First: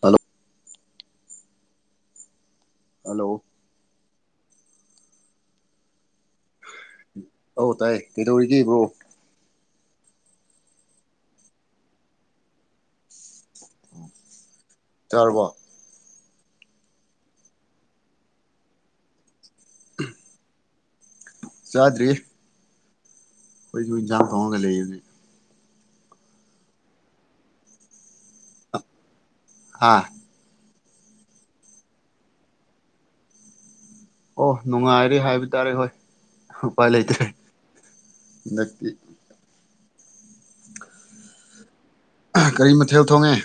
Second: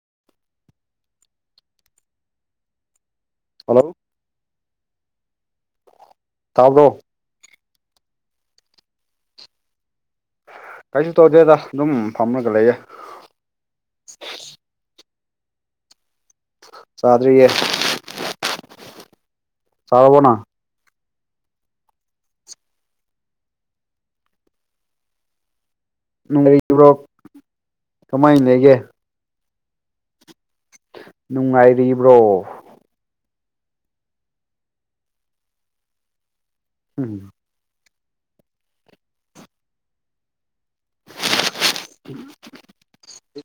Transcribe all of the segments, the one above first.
hello hello hello ꯇꯥꯕ꯭ꯔꯣ ꯑꯧ ꯇꯥꯏꯌꯦ ꯀꯩꯗꯧꯔꯤꯒꯦ ꯕ꯭ꯔꯣ ꯀꯩꯁꯨ ꯇꯧꯗꯦꯗ ꯑꯗꯨꯝ ꯐꯝꯃꯒ ꯂꯩꯌꯦ ꯆꯥꯔꯕꯣ ꯆꯥꯗꯔꯤꯌꯦ ꯆꯥꯔꯕꯣ ꯅꯪ ꯆꯥꯗ꯭ꯔꯤ ꯈꯣꯏꯖꯨ ꯏꯟꯖꯡ ꯊꯣꯡꯉꯒ ꯂꯩꯕꯅꯦ ꯂꯩꯕꯔꯣ ꯀꯃꯥꯏ ꯂꯩꯒꯦ ꯍꯥꯥ ꯅꯨꯡꯉꯥꯏꯔꯤꯕ꯭ꯔꯣ ꯑꯣ ꯅꯨꯡꯉꯥꯏꯔꯤ ꯍꯥꯏꯕ ꯇꯥꯔꯦ ꯍꯣꯏ ꯎꯄꯥꯏ ꯂꯩꯇ꯭ꯔꯦ ꯎꯝ ꯍꯟꯗꯛꯇꯤ ꯀꯔꯤ ꯃꯊꯦꯜ ꯊꯣꯡꯉꯦ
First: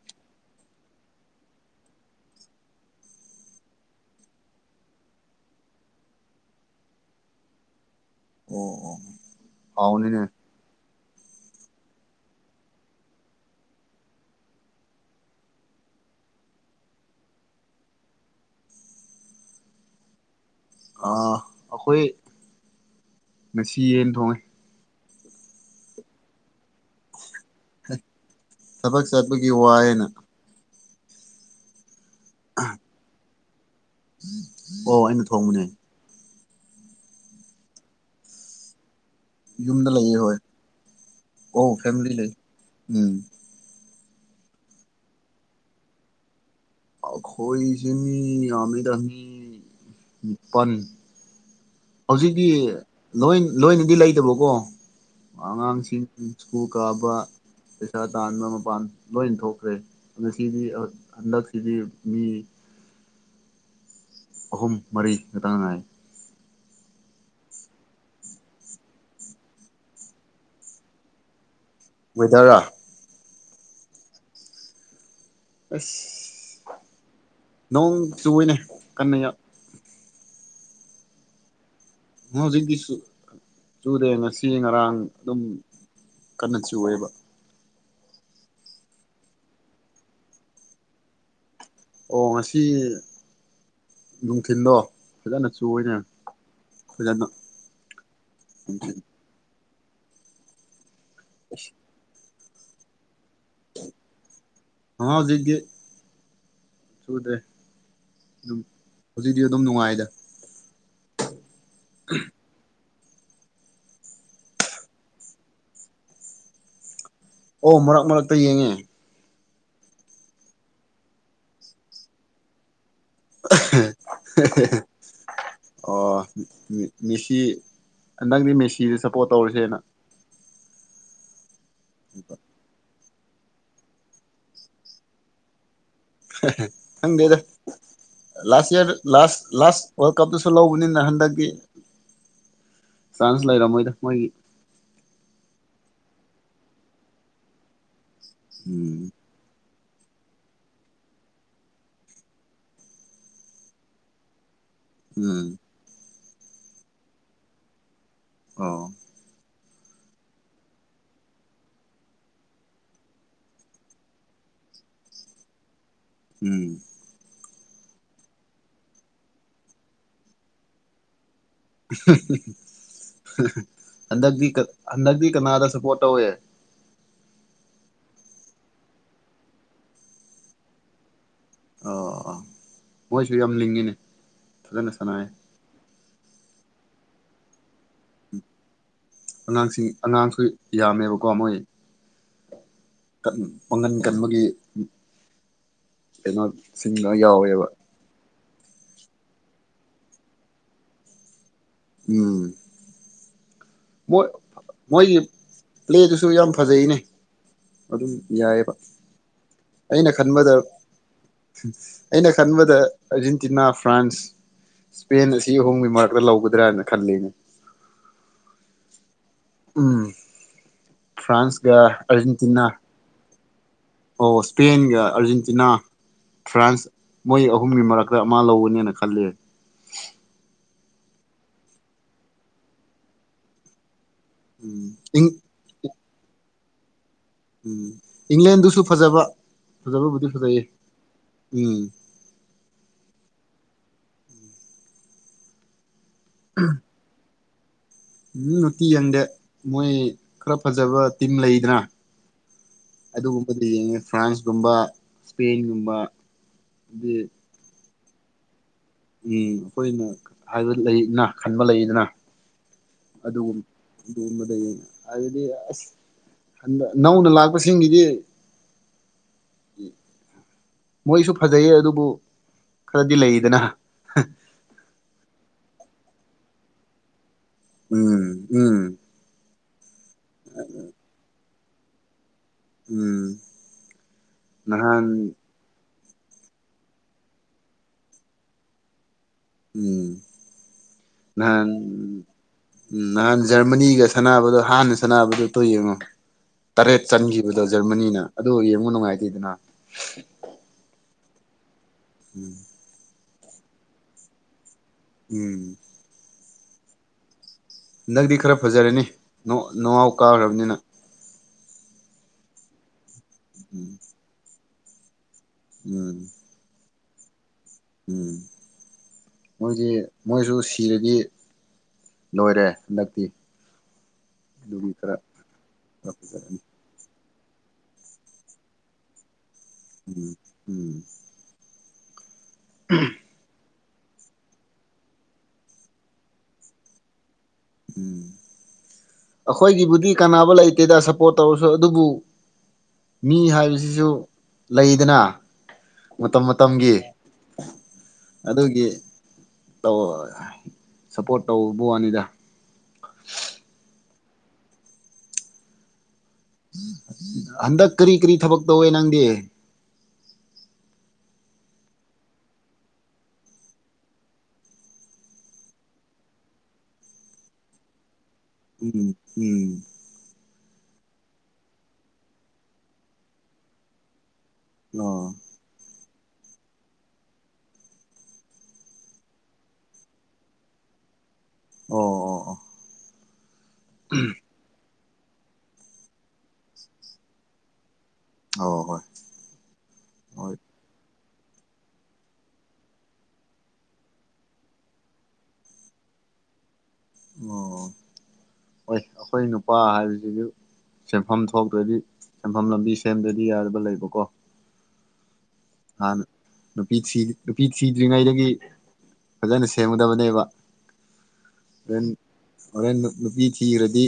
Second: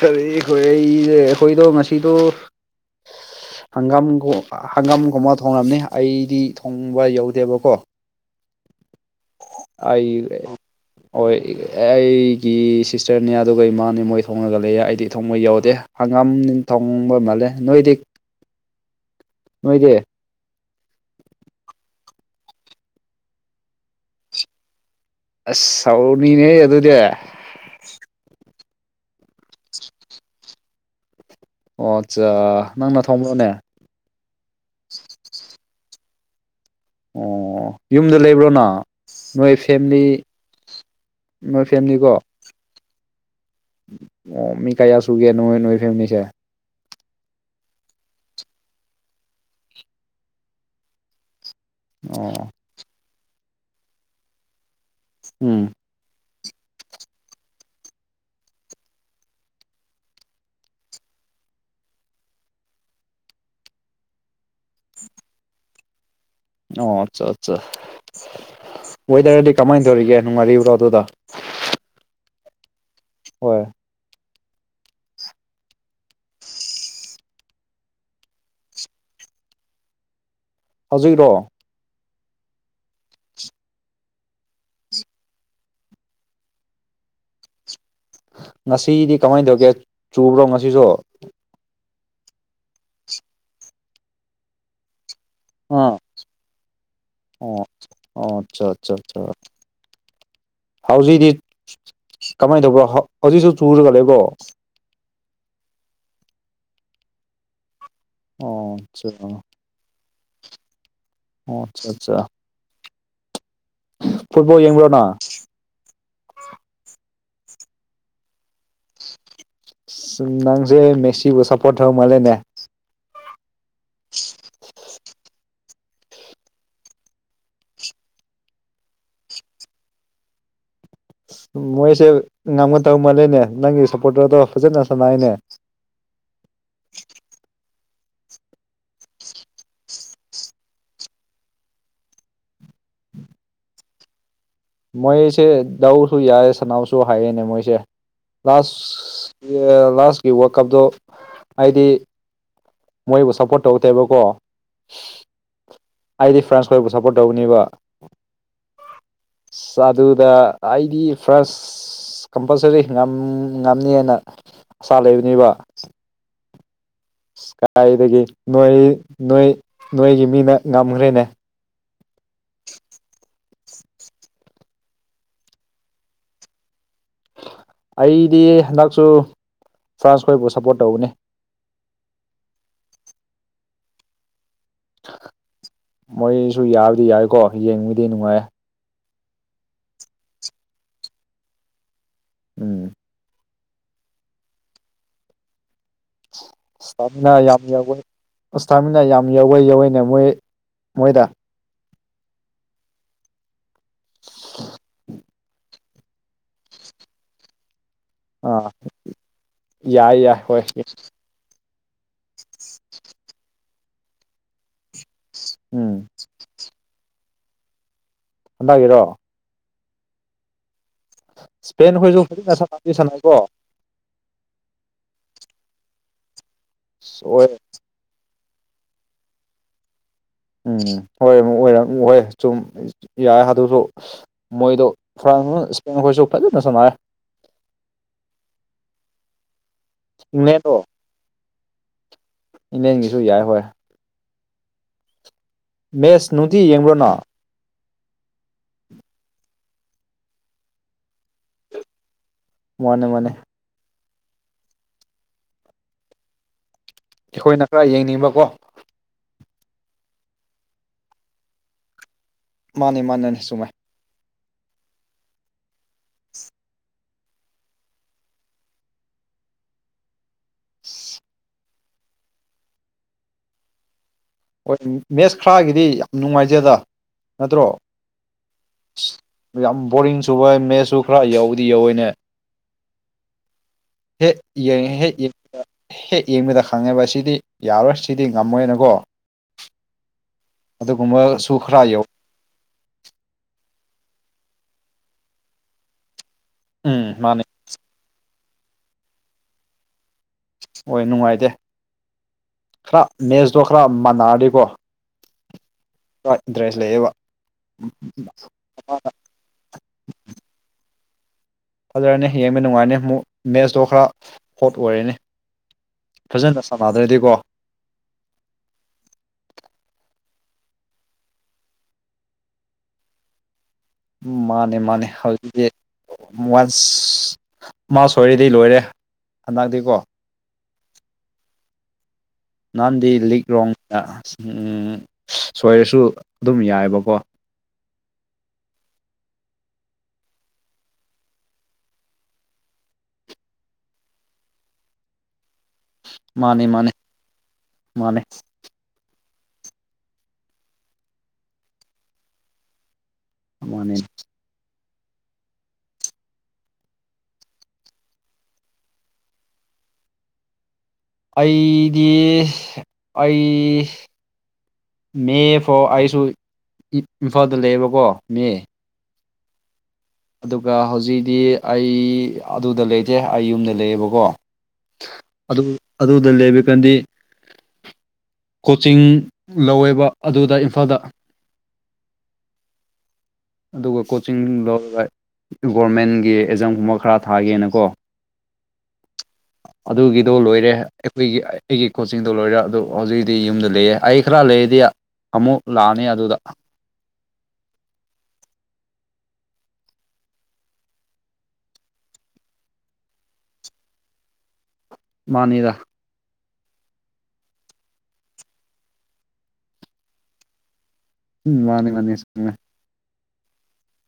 ꯀꯔꯤꯈꯣꯏ ꯑꯩꯁꯦ ꯑꯩꯈꯣꯏꯗꯣ ꯉꯁꯤꯗꯣ [inaudible] ꯍꯪꯒꯥꯝꯒꯣ ꯍꯪꯒꯥꯝꯒꯨꯝꯕ ꯊꯣꯡꯂꯝꯃꯦ ꯑꯩꯗꯤ ꯊꯣꯡꯕ ꯌꯧꯗꯦꯕꯀꯣ ꯑꯣ ꯑꯣ ꯑꯩ ꯍꯥꯎꯅꯤꯅꯦ ꯍꯣꯏ ꯑꯩꯒꯤ ꯁꯤꯁꯇꯔꯅꯦ ꯑꯗꯨꯒ ꯏꯃꯥꯅꯦ ꯃꯣꯏ ꯊꯣꯡꯉꯒ ꯂꯩꯌꯦ ꯑꯩꯗꯤ ꯊꯣꯡꯕ ꯌꯥꯎꯗꯦ ꯉꯝꯅꯤꯡ ꯊꯣꯡꯕ ꯃꯥꯜꯂꯦ ꯅꯣꯏꯗꯤ ꯅꯣꯏꯒꯤ ꯑꯥ ꯑꯩꯈꯣꯏ ꯉꯁꯤ ꯌꯦꯟ ꯊꯣꯡꯉꯦ ꯑꯁ ꯍꯥꯎꯔꯅꯤꯅꯦ ꯑꯗꯨꯗꯤ ꯊꯕꯛ ꯆꯠꯄꯒꯤ ꯋꯥꯏꯌꯦꯅ ꯑꯣ ꯆꯥ ꯅꯪꯅ ꯊꯣꯡꯕꯣꯅꯦ ꯑꯣ ꯑꯩꯅ ꯊꯣꯡꯕꯅꯦ ꯑꯣ ꯌꯨꯝꯗ ꯂꯩꯕ꯭ꯔꯣ ꯅ ꯅꯣꯏ ꯌꯨꯝꯗ ꯐꯦꯝꯂꯤ ꯂꯩꯌꯦ ꯍꯣꯏ ꯅꯣꯏ ꯑꯣ ꯐꯦꯝꯂꯤꯀꯣ ꯐꯦꯃꯤꯂꯤ ꯂꯩ ꯎꯝ ꯑꯣ ꯃꯤ ꯀꯌꯥ ꯁꯨꯒꯦ ꯅꯣꯏ ꯅꯣꯏ ꯐꯦꯃꯤꯁꯦ ꯑꯈꯣꯏꯁꯤ ꯃꯤ ꯌꯥꯝꯃꯤꯗ ꯃꯤ ꯅꯤꯄꯟ ꯍꯧꯖꯤꯛꯇꯤ ꯑꯣ ꯂꯣꯏ ꯂꯣꯏꯅꯗꯤ ꯂꯩꯇꯕꯀꯣ ꯎꯝ ꯑꯉꯥꯡꯁꯤꯡ ꯁ꯭ꯀꯨꯜ ꯀꯥꯕ ꯄꯩꯁꯥ ꯇꯥꯟꯕ ꯃꯄꯥꯟ ꯂꯣꯏ ꯊꯣꯛꯈ꯭ꯔꯦ ꯍꯟꯗꯛꯁꯤꯗꯤ ꯑꯥ ꯍꯟꯗꯛꯁꯤꯗꯤ ꯃꯤ [inaudible] ꯑꯍꯨꯝ ꯃꯔꯤ ꯈꯛꯇꯉꯥꯏꯔꯦ ꯑꯣ ꯑꯠꯆꯥ ꯑꯠꯆꯥ ꯋꯦꯗꯔꯗꯤ ꯀꯃꯥꯏꯅ ꯇꯧꯔꯤꯒꯦ ꯅꯨꯡꯉꯥꯏꯔꯤꯕ꯭ꯔꯣ ꯑꯗꯨꯗ ꯋꯦꯗ꯭ꯔꯔꯥ ꯍꯣꯏ ꯑꯁ ꯅꯣꯡ ꯆꯨꯋꯦꯅꯦ ꯀꯟꯅ ꯍꯧꯖꯤꯛꯔꯣ [unintelligible] ꯆꯨꯗꯦ ꯉꯁꯤ ꯉꯔꯥꯡ ꯑꯗꯨꯝ ꯀꯟꯅ ꯆꯨꯋꯦꯕ ꯉꯁꯤꯗꯤ ꯀꯃꯥꯏꯅ ꯇꯧꯒꯦ ꯆꯨꯕ꯭ꯔꯣ ꯉꯁꯤꯁꯨ ꯑꯣ ꯉꯁꯤ ꯅꯨꯡꯊꯤꯟꯗꯣ ꯐꯖꯅ ꯆꯨꯔꯦ ꯑꯥ ꯐꯖꯅ ꯑꯣ ꯑꯣ ꯑꯠꯆꯥ ꯎ ꯑꯠꯆꯥ ꯑꯠꯆꯥ ꯍꯧꯖꯤꯛꯗꯤ ꯀꯃꯥꯏꯅ ꯇꯧꯕ꯭ꯔꯣ ꯍꯧꯖꯤꯛꯁꯨ ꯆꯨꯔꯒ ꯂꯩꯕꯣ ꯍꯥ ꯍꯧꯖꯤꯛꯇꯤ ꯆꯨꯗꯦ ꯑꯗꯨꯝ ꯑꯣ ꯑꯠꯆꯥ ꯍꯧꯖꯤꯛꯇꯤ ꯑꯗꯨꯝ ꯅꯨꯡꯉꯥꯏꯗ ꯑꯣ ꯑꯠꯆꯥ ꯑꯠꯆꯥ ꯐꯨꯠꯕꯣꯜ ꯌꯦꯡꯕ꯭ꯔꯣ ꯅꯪ ꯍꯣ ꯃꯔꯛ ꯃꯔꯛꯇ ꯌꯦꯡꯉꯦ ꯅꯪꯁꯦ ꯃꯦꯁꯤꯕꯨ ꯁꯄꯣꯠ ꯇꯧꯕ ꯃꯥꯂꯦꯅꯦ [unintelligible] ꯑꯥ ꯃꯦꯁꯤ ꯅꯪꯗꯤ ꯃꯦꯁꯤꯗ ꯁꯞꯄꯣꯔꯠ ꯇꯧꯔꯤꯁꯦꯅ ꯃꯣꯏꯁꯦ ꯉꯝꯃ ꯇꯧ ꯃꯥꯜꯂꯦꯅꯦ ꯅꯪꯒꯤ ꯁꯞꯄꯣꯔꯇꯔꯗꯣ ꯐꯖꯅ ꯁꯥꯟꯅꯩꯏꯅꯦ ꯈꯪꯗꯦꯗ ꯂꯥꯁ ꯌꯥꯔ ꯂꯥꯁ ꯂꯥꯁ ꯋꯥꯔꯜ ꯀꯞꯇꯁꯨ ꯂꯧꯕꯅꯤꯅ ꯍꯟꯗꯛꯇꯤ ꯆꯥꯟꯁ ꯂꯩꯔꯝꯃꯣꯏꯗ ꯃꯣꯏꯒꯤ ꯃꯣꯏꯁꯦ ꯂꯧꯎꯁꯨ ꯌꯥꯎꯋꯦ ꯁꯅꯥꯎꯁꯨ ꯍꯩꯏꯌꯦꯅꯦ ꯃꯣꯏꯁꯦ ꯂꯥꯁ ꯎꯝ ꯂꯥꯁꯀꯤ ꯋꯥꯔꯜ ꯀꯞꯇꯣ ꯍꯥꯏꯗꯤ ꯃꯣꯏꯕꯨ ꯁꯞꯄꯣꯔꯠ ꯇꯧ ꯇꯦꯕꯀꯣ ꯎꯝ ꯑꯩꯗꯤ ꯐ꯭ꯔꯥꯟꯁ ꯈꯣꯏꯕꯨ ꯁꯞꯄꯣꯔꯠ ꯇꯧꯒꯅꯦꯕ ꯑꯣ ꯑ ꯑꯗꯨꯗ ꯑꯩꯗꯤ ꯐꯥꯔꯁ ꯀꯝꯄꯜꯁꯔꯤ ꯉꯝ ꯉꯝꯅꯤꯅ ꯑꯁꯥ ꯂꯩꯕꯅꯦꯕ ꯎꯝ ꯀꯥꯗꯥꯏꯗꯒꯤ ꯅꯣꯏ ꯅꯣꯏ ꯅꯣꯏꯒꯤ ꯃꯤꯅ ꯉꯝꯒ꯭ꯔꯦꯅꯦ ꯍꯨ ꯍꯨ ꯍꯨ ꯍꯟꯗꯛꯇꯤ ꯍꯟꯗꯛꯇꯤ ꯀꯅꯥꯗ ꯁꯄꯣꯔꯠ ꯇꯧꯋꯦ ꯑꯩꯗꯤ ꯍꯟꯗꯛꯁꯨ ꯐ꯭ꯔꯥꯟꯁ ꯈꯣꯏꯕꯨ ꯁꯞꯄꯣꯔꯠ ꯇꯧꯒꯅꯤ ꯑ ꯃꯣꯏꯁꯨ ꯌꯥꯝ ꯂꯤꯡꯉꯤꯅꯦ ꯐꯖꯅ ꯁꯥꯟꯅꯩꯌꯦ ꯃꯣꯏꯁꯨ ꯌꯥꯕꯗꯤ ꯌꯥꯏꯀꯣ ꯌꯦꯡꯕꯨꯗꯤ ꯅꯨꯡꯉꯥꯏ ꯑꯉꯥꯡꯁꯤꯡ ꯑꯉꯥꯡꯁꯨ ꯌꯥꯝꯃꯦꯕꯀꯣ ꯃꯣꯏ ꯎꯝ ꯄꯥꯡꯒꯟ ꯀꯟꯕꯒꯤ ꯀꯩꯅꯣꯁꯤꯡꯗ ꯏꯁꯇꯥꯃꯤꯅꯥ ꯌꯥꯝ ꯌꯥꯎꯋꯦꯕ ꯌꯧꯋꯦ ꯏꯁꯇꯥꯃꯤꯅꯥ ꯌꯥꯝ ꯌꯧꯋꯦ ꯌꯧꯋꯦꯅꯦ ꯃꯣꯏ ꯃꯣꯏꯗ ꯎꯝ ꯃꯣꯏꯒꯤ ꯄ꯭ꯂꯦꯗꯨꯁꯨ ꯌꯥꯝ ꯐꯖꯩꯅꯦ ꯑꯗꯨꯝ ꯑꯥ ꯌꯥꯏꯑꯕ ꯑꯩꯅ ꯌꯥꯏ ꯌꯥꯏ ꯈꯟꯕꯗ ꯍꯣꯏ ꯑꯩꯅ ꯈꯟꯕꯗ ꯑꯔꯖꯦꯟꯇꯤꯅꯥ ꯐ꯭ꯔꯥꯟꯁ ꯏꯁꯄꯦꯟ ꯑꯁꯤ ꯑꯍꯨꯞꯒꯤ ꯎꯝ ꯃꯔꯛꯇ ꯂꯧꯒꯗ꯭ꯔꯥꯅ ꯈꯜꯂꯤꯅꯦ [unintelligible] ꯎꯝ ꯐ꯭ꯔꯥꯟꯁꯀ ꯏꯁꯄꯦꯟ ꯈꯣꯏꯁꯨ ꯐꯖꯅ ꯑꯔꯖꯦꯟꯇꯤꯅꯥ ꯁꯥꯟꯅꯗꯤ ꯁꯥꯟꯅꯩꯀꯣ ꯑꯣ ꯁ꯭ꯄꯦꯟꯒ ꯑꯥꯔꯖꯦꯟꯇꯤꯅꯥ ꯐ꯭ꯔꯥꯟꯁ ꯃꯣꯏ ꯍꯣꯏ ꯑꯍꯨꯝꯒꯤ ꯃꯔꯛꯇ ꯃꯥ ꯂꯧꯒꯅꯦꯅ ꯈꯜꯂꯦ ꯎꯝ ꯍꯣꯏ ꯑꯃꯨꯛ ꯑꯣꯏꯔꯦ ꯑꯃꯨꯛ ꯑꯣꯢ ꯁꯨꯝ ꯌꯥꯔ ꯑꯗꯨꯁꯨ ꯃꯣꯏꯗꯣ ꯎꯝ ꯏꯪ ꯈꯔꯃ ꯁ꯭ꯄꯦꯟ ꯍꯣꯏꯁꯨ ꯐꯖꯟꯅ ꯁꯥꯟꯅꯩꯌꯦ ꯎꯝ ꯏꯪꯂꯦꯟꯗꯨꯁꯨ ꯐꯖꯕ ꯐꯖꯕꯕꯨꯗꯤ ꯐꯖꯩꯌꯦ ꯏꯪꯂꯦꯟꯗꯣ ꯎꯝ ꯏꯪꯂꯦꯟꯒꯤꯁꯨ ꯌꯥꯏ ꯍꯣꯏ ꯃꯦꯁ ꯅꯨꯡꯇꯤ ꯌꯦꯡꯕ꯭ꯔꯣ ꯅꯪ ꯎꯝ ꯅꯨꯡꯇꯤ ꯌꯦꯡꯗꯦ ꯃꯣꯏ ꯈꯔ ꯐꯖꯕ ꯇꯤꯝ ꯂꯩꯗꯅ ꯃꯥꯅꯦ ꯃꯥꯅꯦ ꯑꯗꯨꯒꯨꯝꯕꯗꯦ ꯌꯦꯡꯉꯦ ꯐ꯭ꯔꯥꯟꯁꯀꯨꯝꯕ ꯁ꯭ꯄꯦꯟꯒꯨꯝꯕ ꯑꯩꯈꯣꯏꯅ ꯈꯔ ꯌꯦꯡꯅꯤꯡꯕꯀꯣ ꯎꯝ ꯑꯩꯈꯣꯏꯅ ꯍꯥꯏꯕ ꯂꯩꯅ ꯈꯟꯕ ꯂꯩꯗꯅ ꯃꯥꯅꯦ ꯃꯥꯅꯅꯦ ꯑꯗꯨꯒꯨꯝ ꯆꯨꯝꯃꯦ [unintelligible] ꯑꯁ ꯅꯧꯅ ꯂꯥꯛꯄꯁꯤꯡꯒꯤꯗꯤ [inaudible] ꯃꯣꯏꯁꯨ ꯐꯖꯩꯌꯦ ꯑꯗꯨꯕꯨ ꯈꯔꯗꯤ ꯂꯩꯗꯅ ꯍꯣꯏ ꯃꯦꯠꯁ ꯈ꯭ꯔꯒꯤꯗꯤ ꯌꯥꯝ ꯅꯨꯡꯉꯥꯏꯖꯦꯗ ꯅꯠꯇ꯭ꯔꯣ ꯎꯝ ꯎꯝ ꯌꯥꯝ ꯕꯣꯔꯤꯡ ꯆꯨꯕ ꯃꯦꯠꯁꯁꯨ ꯈꯔ ꯌꯧꯕꯗꯤ ꯌꯧꯋꯤꯅꯦ ꯎꯝ ꯍꯦꯠ ꯌꯦꯡ ꯅꯍꯥꯟ ꯍꯦ ꯌꯦ ꯍꯦꯛ ꯌꯦꯡꯕꯗ ꯈꯪꯉꯦꯕ ꯁꯤꯗꯤ ꯌꯥꯔꯣꯏ ꯁꯤꯗꯤ ꯉꯝꯃꯣꯏꯅꯀꯣ ꯎꯝ ꯑꯗꯨꯒꯨꯝꯕꯁꯨ ꯅꯍꯥꯟ ꯈꯔ ꯌꯧ ꯎꯝ ꯅꯍꯥꯟ ꯖꯔꯃꯅꯤ ꯁꯤꯒ ꯁꯥꯟꯅꯕꯗꯣ ꯍꯥꯟꯅ ꯁꯅꯥꯅꯕꯗꯨꯇꯣ ꯌꯦꯡꯉꯣ ꯇꯔꯦꯠ ꯎꯝ ꯃꯥꯅꯦ ꯆꯟꯈꯤꯕꯗꯣ ꯖꯔꯃꯅꯤ ꯑꯗꯨ ꯌꯦꯡꯉꯨ ꯅꯨꯡꯉꯥꯏꯇꯦꯗꯅ ꯍꯣꯏ ꯅꯨꯡꯉꯥꯏꯇꯦ ꯈ꯭ꯔ ꯃꯦꯁꯇꯣ ꯈꯔ ꯃꯥꯟꯅꯔꯗꯤꯀꯣ ꯎꯝ ꯏꯟꯇ꯭ꯔꯦꯁ ꯂꯩꯌꯦꯕ ꯅꯪꯗꯤ ꯈꯔ ꯐꯖꯔꯅꯤ ꯅꯣ ꯅꯣꯑꯥꯎ ꯀꯥꯈ꯭ꯔꯕꯅꯤꯅ ꯐꯖꯔꯅꯤ ꯌꯦꯡꯕ ꯅꯨꯡꯉꯥꯏꯅꯤ ꯑꯃꯨꯛ ꯃꯦꯠꯁꯇꯣ ꯎꯝ ꯈꯔ ꯍꯣꯠ ꯑꯣꯏꯔꯅꯤ ꯎꯝ ꯃꯥꯗ꯭ꯔꯗꯤꯀꯣ ꯎꯝ ꯃꯣꯏꯒꯤ ꯃꯣꯏꯁꯨ ꯁꯤꯔꯗꯤ ꯂꯣꯏꯔꯦ ꯍꯟꯗꯛꯇꯤ ꯃꯥꯅꯦ ꯑꯗꯨꯒꯤ ꯃꯥꯅꯦ ꯈꯔ ꯍꯧꯖꯤꯛꯇꯤ ꯈꯔ ꯐꯖꯔꯅꯤ ꯋꯥꯁ ꯃꯥ ꯁꯣꯏꯔꯤꯗꯤ ꯂꯣꯏꯔꯦ ꯍꯟꯗꯛꯇꯤꯀꯣ ꯎꯝ ꯎꯝ ꯅꯍꯥꯟꯗꯤ ꯂꯤꯛ ꯔꯣꯡ ꯎ ꯎ ꯁꯣꯏꯔꯁꯨ ꯑꯗꯨꯝ ꯌꯥꯏꯌꯦꯕꯀꯣ ꯎꯝ ꯑꯩꯈꯣꯏꯒꯤꯕꯨꯗꯤ ꯀꯥꯟꯅꯕ ꯂꯩꯇꯦꯗ ꯁꯞꯄꯣꯔꯠ ꯇꯧꯔꯁꯨ ꯑꯗꯨꯕꯨ ꯃꯤ ꯍꯥꯏꯕꯁꯤꯁꯨ ꯂꯩꯗꯅ ꯃꯇꯝ ꯃꯥꯅꯤ ꯃꯥꯅꯤ ꯃꯇꯝꯒꯤ ꯃꯥꯅꯤ ꯑꯗꯨꯒꯤ ꯇꯣ ꯁꯞꯄꯣꯔꯠ ꯇꯧꯕ ꯋꯥꯅꯤꯗ ꯃꯥꯅꯦ ꯍꯟꯗꯛ ꯀꯔꯤ ꯀꯔꯤ ꯊꯕꯛ ꯇꯧꯋꯦ ꯅꯪꯗꯤ ꯑꯩꯗꯤ ꯑꯩ ꯃꯦ ꯐꯥꯎ ꯑꯩꯁꯨ ꯏꯝꯐꯥꯜꯗ ꯂꯩꯌꯦꯕꯀꯣ ꯃꯦ ꯎꯝ ꯎꯝ ꯑꯗꯨꯒ ꯍꯧꯖꯤꯛꯤ ꯑꯩ ꯑꯗꯨꯗ ꯂꯩꯇꯦ ꯑꯩ ꯌꯨꯝꯗ ꯂꯩꯌꯦꯕꯀꯣ ꯑ ꯑꯗꯨ ꯑꯗꯨꯗ ꯂꯩꯕ ꯀꯥꯟꯗꯤ ꯀꯣꯆꯤꯡ ꯂꯧꯋꯦꯕ ꯑꯗꯨꯗ ꯏꯝꯐꯥꯜꯗ ꯑꯣ ꯑꯣ ꯑꯣ ꯑꯗꯨꯒ ꯀꯣꯆꯤꯡ ꯂꯧꯔꯒ ꯒꯣꯔꯃꯦꯟꯒꯤ ꯑꯦꯛꯖꯥꯝꯒꯨꯝꯕ ꯈꯔ ꯊꯥꯒꯦꯅꯀꯣ ꯑꯣ ꯍꯣꯏ ꯑꯗꯨꯒꯤꯗꯣ ꯑꯣ ꯍꯣꯏ ꯂꯣꯏꯔꯦ ꯑꯩꯈꯣꯏꯒꯤ ꯑꯩꯒꯤ ꯀꯣꯆꯤꯡꯗꯣ ꯂꯣꯏꯔꯦ ꯑꯗꯨ ꯍꯧꯖꯤꯛꯛꯇꯤ ꯌꯨꯝꯗ ꯂꯩꯌꯦ ꯑꯩ ꯈꯔ ꯂꯩꯔꯗꯤ ꯑꯃꯨꯛ ꯂꯥꯛꯑꯅꯤ ꯑꯗꯨꯗ ꯑꯣ ꯍꯣꯏ ꯑꯩꯈꯣꯏ ꯅꯨꯄꯥ ꯍꯥꯏꯕꯁꯤꯁꯨ ꯆꯦꯟꯐꯝ ꯊꯣꯛꯇ꯭ꯔꯗꯤ ꯁꯦꯟꯐꯝ ꯂꯝꯕꯤ ꯁꯦꯝꯗ꯭ꯔꯗꯤ ꯌꯥꯗꯕ ꯂꯩꯕꯀꯣ ꯃꯥꯅꯤꯗ ꯍꯥꯟꯅ ꯅꯨꯄꯤ ꯊꯤ ꯅꯨꯄꯤ ꯊꯤꯗ꯭ꯔꯤꯉꯩꯗꯒꯤ ꯐꯖꯅ ꯁꯦꯝꯒꯗꯕꯅꯦꯕ ꯎꯝ ꯋꯥꯅꯤ ꯍꯣꯔꯦꯟ ꯋꯥꯅꯤ ꯁꯉ ꯍꯣꯔꯦꯟ ꯅꯨꯄꯤ ꯊꯤꯔꯗꯤ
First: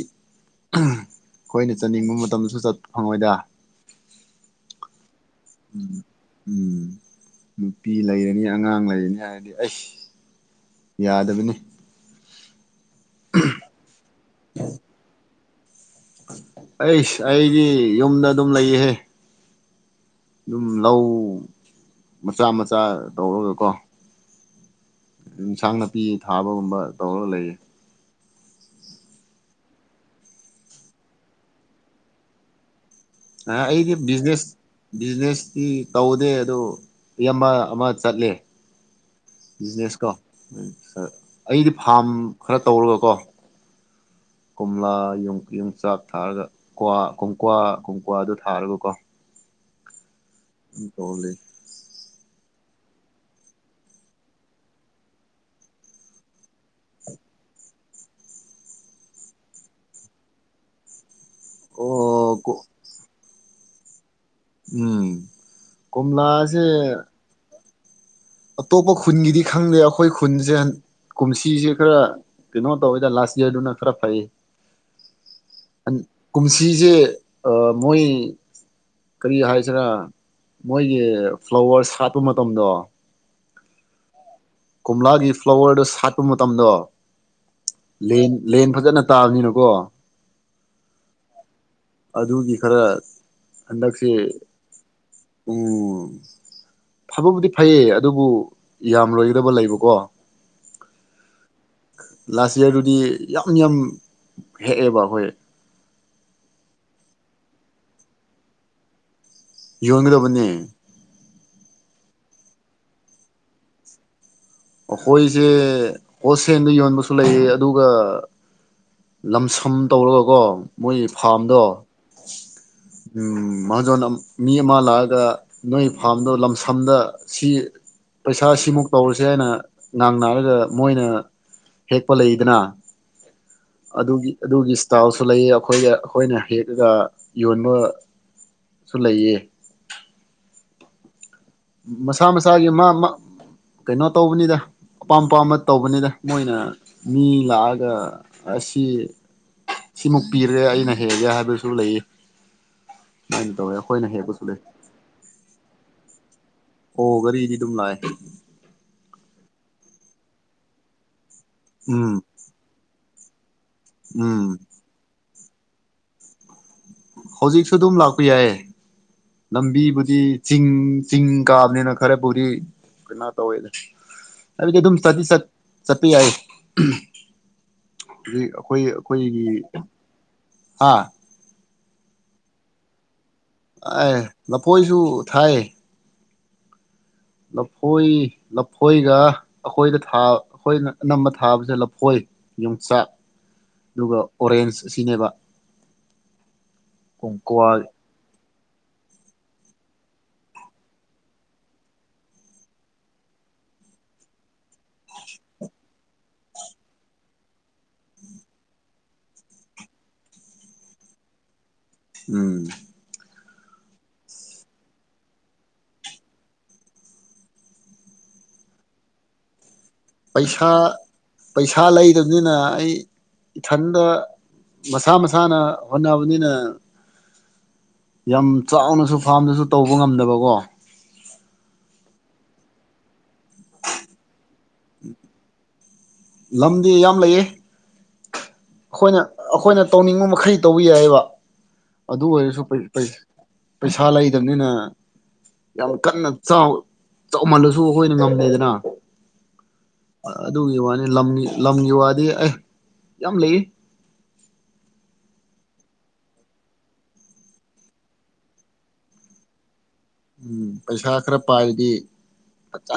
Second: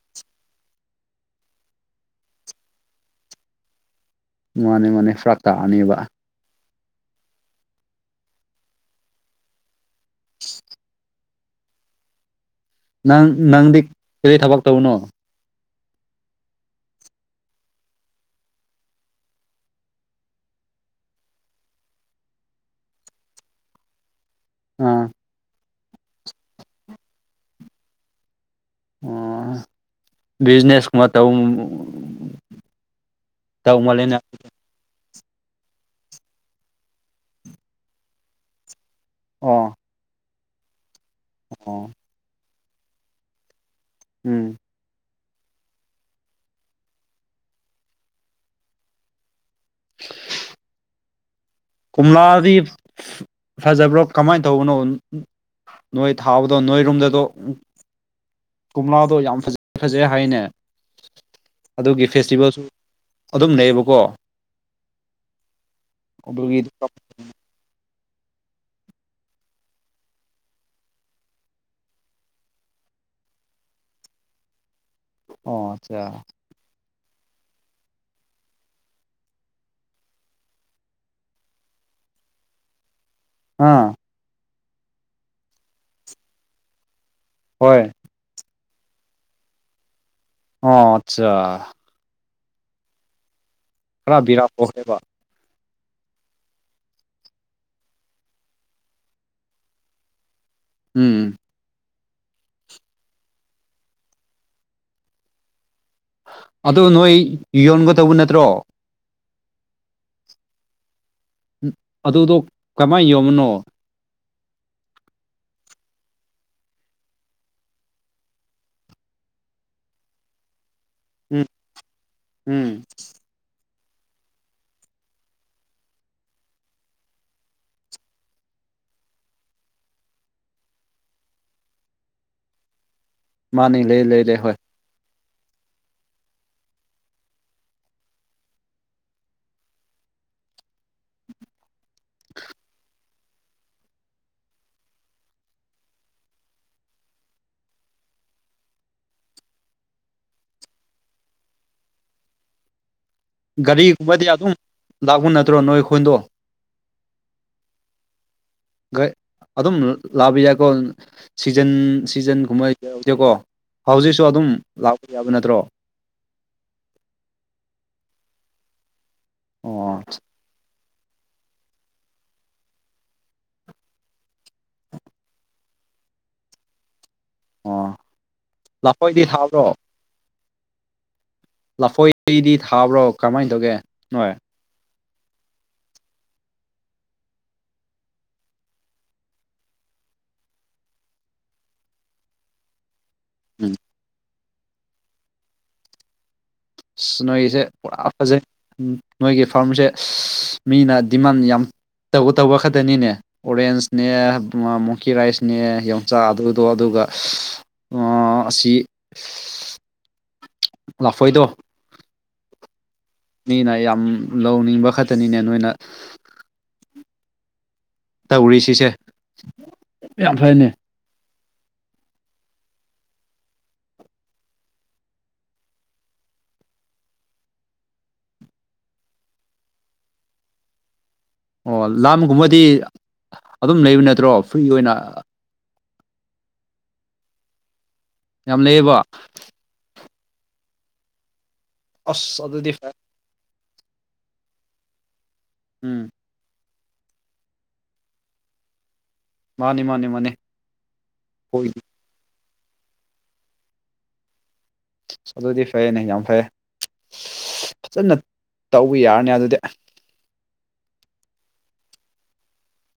ꯑꯩꯈꯣꯏꯅ ꯆꯠꯅꯤꯡꯕ ꯃꯇꯝꯗꯁꯨ ꯆꯠ ꯐꯪꯉꯣꯏꯗ ꯃꯥꯅꯦ ꯃꯥꯅꯦ ꯐ꯭ꯔ ꯎꯝ ꯎꯝ ꯅꯨꯄꯤ ꯂꯩꯔꯅꯤ ꯑꯉꯥꯡ ꯂꯩꯔꯅꯤ ꯍꯥꯏꯔꯗꯤ ꯑꯩ ꯌꯥꯗꯕꯅꯤ ꯅꯪ ꯅꯪꯗꯤ ꯀꯔꯤ ꯊꯕꯛ ꯇꯧꯕꯅꯣ ꯑꯩꯁ ꯑꯩꯒꯤ ꯌꯨꯝꯗ ꯑꯗꯨꯝ ꯂꯩꯌꯦꯍꯦ ꯑꯗꯨꯝ ꯂꯧ ꯃꯆꯥ ꯃꯆꯥ ꯇꯧꯔꯒꯀꯣ ꯑꯝ ꯑꯦꯟꯁꯥꯡ ꯅꯥꯄꯤ ꯊꯥꯕꯒꯨꯝꯕ ꯇꯧꯔꯒ ꯂꯩꯌꯦ ꯑꯣ ꯕꯤꯖꯤꯅꯦꯁ ꯀꯨꯝꯕ ꯇꯧ ꯑ ꯇꯧ ꯑꯩꯗꯤ ꯃꯥꯜꯂꯦꯅ ꯕꯤꯖꯤꯅꯦꯁ ꯕꯤꯖꯤꯅꯦꯁꯇꯤ ꯇꯧꯗꯦ ꯑꯗꯨꯗꯣ ꯏꯌꯥꯝꯕ ꯑꯃ ꯆꯠꯂꯦ ꯑꯣ ꯕꯤꯖꯤꯅꯦꯁ ꯀꯣ ꯑꯩꯗꯤ ꯑꯣ ꯐꯥꯝ ꯈꯔ ꯇꯧꯔꯒꯀꯣ ꯎꯝ ꯀꯣꯝꯂꯥ ꯌꯨꯝ ꯌꯨꯝꯆꯥꯛ ꯊꯥꯔꯒ ꯀ꯭ꯋꯥ ꯀꯀ꯭ꯋꯥ ꯀꯨꯝꯀ꯭ꯋꯥꯗꯨ ꯊꯥꯔꯒꯀꯣ [inaudible] ꯇꯧꯂꯤ ꯀꯣꯝꯂꯥꯗꯤ ꯐꯖꯕ꯭ꯔꯣ ꯀꯃꯥꯏꯅ ꯇꯧꯕꯅꯣ ꯅꯣꯏ ꯊꯥꯎꯕꯗ ꯅꯣꯏ ꯔꯨꯝꯗꯗ ꯀꯣꯝꯂꯥꯗꯣ ꯌꯥꯝ ꯐꯖꯩ ꯐꯖꯩ ꯍꯥꯏꯅꯦ ꯑꯗꯨꯒꯤ ꯑꯣ ꯐꯦꯁꯇꯤꯚꯦꯜꯁꯨ ꯀꯣ ꯑꯗꯨꯝ ꯂꯩꯌꯦꯕꯀꯣ ꯎꯝ ꯑꯗꯨꯒꯤ ꯀꯣꯃꯂꯥꯁꯦ ꯑꯇꯣꯞꯄ ꯈꯨꯟꯒꯤꯗꯤ ꯈꯪꯗꯦ ꯑꯩꯈꯣꯏ ꯈꯨꯟꯁꯦ ꯀꯨꯝꯁꯤꯁꯦ ꯈꯔ ꯀꯩꯅꯣ ꯇꯧꯋꯤꯗ ꯂꯥꯁ ꯏ꯭ꯌꯔꯗꯨꯅ ꯈꯔ ꯐꯩ ꯑꯣ ꯑꯠꯆꯥ ꯀꯨꯝꯁꯤꯁꯦ ꯑꯥ ꯃꯣꯏ ꯀꯔꯤ ꯍꯥꯏꯁꯤꯔꯥ ꯃꯣꯏꯒꯤ ꯐ꯭ꯂꯥꯋꯔ ꯁꯥꯠꯄ ꯃꯇꯝꯗꯣ ꯑꯥ ꯀꯣꯝꯂꯥꯒꯤ ꯐ꯭ꯂꯥꯋꯔꯗꯣ ꯁꯥꯠꯄ ꯃꯇꯝꯗꯣ ꯍꯣꯏ ꯂꯦꯟ ꯂꯦꯟ ꯐꯖꯅ ꯇꯥꯕꯅꯤꯅꯀꯣ ꯑꯣ ꯑꯠꯆꯥ ꯑꯗꯨꯒꯤ ꯈꯔ ꯍꯟꯗꯛꯁꯦ ꯈꯔ ꯕꯤꯔꯥ ꯄꯣꯛꯈ꯭ꯔꯦꯕ ꯎꯝ ꯐꯕꯕꯨꯗꯤ ꯐꯩꯌꯦ ꯑꯗꯨꯕꯨ ꯌꯥꯝꯂꯣꯏꯒꯗꯕ ꯂꯩꯕꯀꯣ ꯎꯝ ꯂꯥꯁ ꯏꯌꯥꯔꯗꯨꯗꯤ ꯌꯥꯝ ꯌꯥꯝ ꯍꯦꯛꯑꯦꯕ ꯑꯩꯈꯣꯏ ꯑꯗꯨ ꯅꯣꯏ ꯌꯣꯟꯒ ꯗꯧꯕ ꯅꯠꯇ꯭ꯔꯣ ꯌꯣꯟꯒꯗꯕꯅꯦ ꯑꯗꯨꯗꯣ ꯀꯃꯥꯏꯅ ꯌꯣꯕꯅꯣ ꯑꯩꯈꯣꯏꯁꯦ ꯍꯣꯠꯁꯦꯜꯗ ꯌꯣꯟꯕꯁꯨ ꯂꯩꯌꯦ ꯑꯗꯨꯒ ꯂꯝꯁꯝ ꯇꯧꯔꯒꯀꯣ ꯃꯣꯏꯒꯤ ꯎꯝ ꯐꯥꯔꯝꯗꯣ ꯎꯝ ꯎꯝ ꯃꯍꯥꯖꯣꯟ ꯃꯤ ꯑꯃ ꯂꯥꯛꯑꯒ ꯅꯣꯏ ꯐꯥꯔꯝꯗꯣ ꯂꯝꯁꯝꯗ ꯁꯤ ꯄꯩꯁꯥ ꯁꯤꯃꯨꯛ ꯇꯧꯔꯁꯤ ꯍꯥꯏꯅ ꯉꯥꯡꯅꯔꯒ ꯃꯣꯏꯅ ꯍꯦꯛꯄ ꯂꯩꯗꯅ ꯃꯥꯅꯤ ꯂꯩ ꯂꯩ ꯑꯗꯨꯒꯤ ꯂꯩ ꯍꯣꯏ ꯑꯗꯨꯒꯤ ꯁꯏꯇꯥꯜ ꯁꯨ ꯂꯩꯌꯦ ꯑꯩꯈꯣꯏ ꯑꯩꯈꯣꯏꯅ ꯍꯦꯛꯑꯒ ꯌꯣꯟꯕ ꯁꯨ ꯂꯩꯌꯦ ꯃꯁꯥ ꯃꯁꯥꯒꯤ ꯃꯥ ꯀꯩꯅꯣ ꯇꯧꯕꯅꯤꯗ ꯑꯄꯥꯝ ꯑꯄꯥꯝꯕ ꯇꯧꯕꯅꯤꯗ ꯃꯣꯏꯅ ꯃꯤ ꯂꯥꯛꯑꯒ ꯑꯁꯤ ꯁꯤꯃꯨꯛ ꯄꯤꯔꯦ ꯑꯩꯅ ꯍꯦꯛꯒꯦ ꯍꯥꯏꯕꯁꯨ ꯂꯩꯌꯦ ꯒꯥꯔꯤꯒꯨꯝꯕꯗꯤ ꯑꯗꯨꯝ ꯂꯥꯛꯄ ꯅꯠꯇ꯭ꯔꯣ ꯅꯣꯏ ꯈꯨꯟꯗꯣ ꯍꯣ ꯒꯔꯤꯗꯤ ꯗꯨꯝ ꯂꯥꯛꯑꯦ ꯑꯗꯨꯝ ꯂꯥꯛꯕ ꯌꯥꯏꯀꯣ ꯁꯤꯖꯟ ꯎꯝ ꯁꯤꯖꯟꯒꯨꯝꯕ ꯌꯥꯎꯗꯦꯀꯣ ꯍꯧꯖꯤꯛꯁꯨ ꯑꯗꯨꯝ ꯎꯝ ꯂꯥꯛꯄ ꯌꯥꯕ ꯅꯠꯇ꯭ꯔꯣ ꯍꯧꯖꯤꯛꯁꯨ ꯑꯗꯨꯝ ꯂꯥꯛꯄ ꯌꯥꯏꯌꯦ ꯑꯣ ꯂꯝꯕꯤꯕꯨꯗꯤ ꯆꯤꯡ ꯆꯤꯡ ꯀꯥꯕꯅꯤꯅ ꯈꯔ ꯄꯨꯗꯤ ꯀꯩꯅꯣ ꯇꯧꯋꯦ ꯑꯩ ꯗꯤ ꯗꯨꯝ ꯆꯠ ꯇꯤ ꯆꯠ ꯆꯠꯄ ꯌꯥꯏ ꯑꯣ ꯍꯧ ꯑꯩꯈꯣꯏ ꯂꯐꯣꯏꯗꯤ ꯑꯩꯈꯣꯏꯒꯤ ꯊꯥꯕ꯭ꯔꯣ ꯍꯥꯥ ꯂꯐꯣꯏꯗꯤ ꯊꯥꯕ꯭ꯔꯣ ꯀꯃꯥꯏꯅ ꯇꯧꯒꯦ ꯑꯥꯏ ꯅꯣꯏ ꯂꯐꯣꯏꯁꯨꯨ ꯊꯥꯏꯌꯦ ꯂꯐꯣꯏ ꯂꯐꯣꯏꯒ ꯑꯩꯈꯣꯏꯗ ꯑꯩꯈꯣꯏꯅ ꯑꯅꯝꯕ ꯊꯥꯕꯁꯦ ꯂꯐꯣꯏ ꯌꯣꯡꯆꯥꯛ ꯎꯝ ꯑꯗꯨꯒ ꯑꯣꯔꯦꯟꯖ ꯑꯁꯤꯅꯦꯕ ꯑ ꯅꯣꯏꯁꯦ ꯀꯣꯡꯀ꯭ꯋꯥ ꯄꯨꯔꯥ ꯐꯖꯩ ꯅꯣꯏꯒꯤ ꯐꯥꯔꯝꯁꯦ ꯑꯁ ꯃꯤꯅ ꯗꯤꯃꯥꯟ ꯌꯥꯝ ꯇꯧꯕ ꯇꯧꯕ ꯈꯛꯇꯅꯤꯅꯦ ꯑꯣꯔꯦꯟꯁꯅꯦ ꯃꯣꯡꯀꯤ ꯔꯥꯏꯁꯅꯦ ꯌꯣꯡꯆꯥ ꯑꯗꯨ ꯑꯣ ꯑꯗꯨꯒ ꯑ ꯑꯁꯤ ꯂꯐꯣꯏꯗꯣ ꯎꯝ ꯃꯤꯅ ꯌꯥꯝ ꯂꯧꯅꯤꯡꯕ ꯈꯛꯇꯅꯤꯅꯦ ꯅꯣꯏꯅ ꯇꯧꯔꯤꯁꯤꯁꯦ ꯄꯩꯁꯥ ꯄꯩꯁꯥ ꯂꯩꯗꯕꯅꯤꯅ ꯑꯩ ꯏꯊꯟꯗ ꯃꯁꯥ ꯃꯁꯥꯅ ꯍꯣꯠꯅꯕꯅꯤꯅ ꯌꯥꯝ ꯆꯥꯎꯅꯁꯨ ꯐꯥꯔꯝꯗꯁꯨ ꯇꯧꯕ ꯉꯝꯗꯕꯀꯣ ꯑꯣ ꯂꯥꯝꯒꯨꯝꯕꯗꯤ ꯑꯗꯨꯝ ꯂꯩꯕ ꯅꯠꯇ꯭ꯔꯣ ꯐ꯭ꯔꯤ ꯑꯣꯏꯅ ꯂꯝꯗꯤ ꯌꯥꯝ ꯂꯩꯌꯦ ꯌꯥꯝ ꯂꯩꯌꯦꯕ ꯑꯩꯈꯣꯏꯅ ꯑꯩꯈꯣꯏꯅ ꯇꯧꯅꯤꯡꯕ ꯃꯈꯩ ꯇꯧꯕ ꯌꯥꯏꯌꯦꯕ ꯑꯗꯨ ꯑꯁ ꯑꯣꯏꯔꯁꯨ ꯑꯗꯨꯗꯤ ꯐꯩ ꯄꯩ ꯄꯩꯁꯥ ꯂꯩꯇꯕꯅꯤꯅ ꯌꯥꯝ ꯎꯝ ꯀꯟꯅ ꯆꯥꯎ ꯆꯥꯎꯃꯜꯂꯁꯨ ꯑꯩꯈꯣꯏꯅ ꯉꯝꯗꯦꯗꯅ ꯃꯥꯅꯤ ꯃꯥꯅꯤ ꯃꯥꯅꯤ ꯑꯗꯨꯒꯤ ꯋꯥꯅꯤ ꯂꯝ ꯍꯣꯏ ꯂꯝꯒꯤ ꯋꯥꯗꯤ ꯑꯦ ꯌꯥꯝ ꯂꯩꯌꯦ ꯑꯗꯨꯗꯤ ꯐꯩꯅꯦ ꯌꯥꯝ ꯐꯩ ꯐꯖꯅ ꯇꯧꯕ ꯌꯥꯔꯅꯤ ꯑꯗꯨꯗꯤ ꯎꯝ ꯄꯩꯁꯥ ꯈꯔ ꯄꯥꯏꯔꯗꯤ ꯐꯖ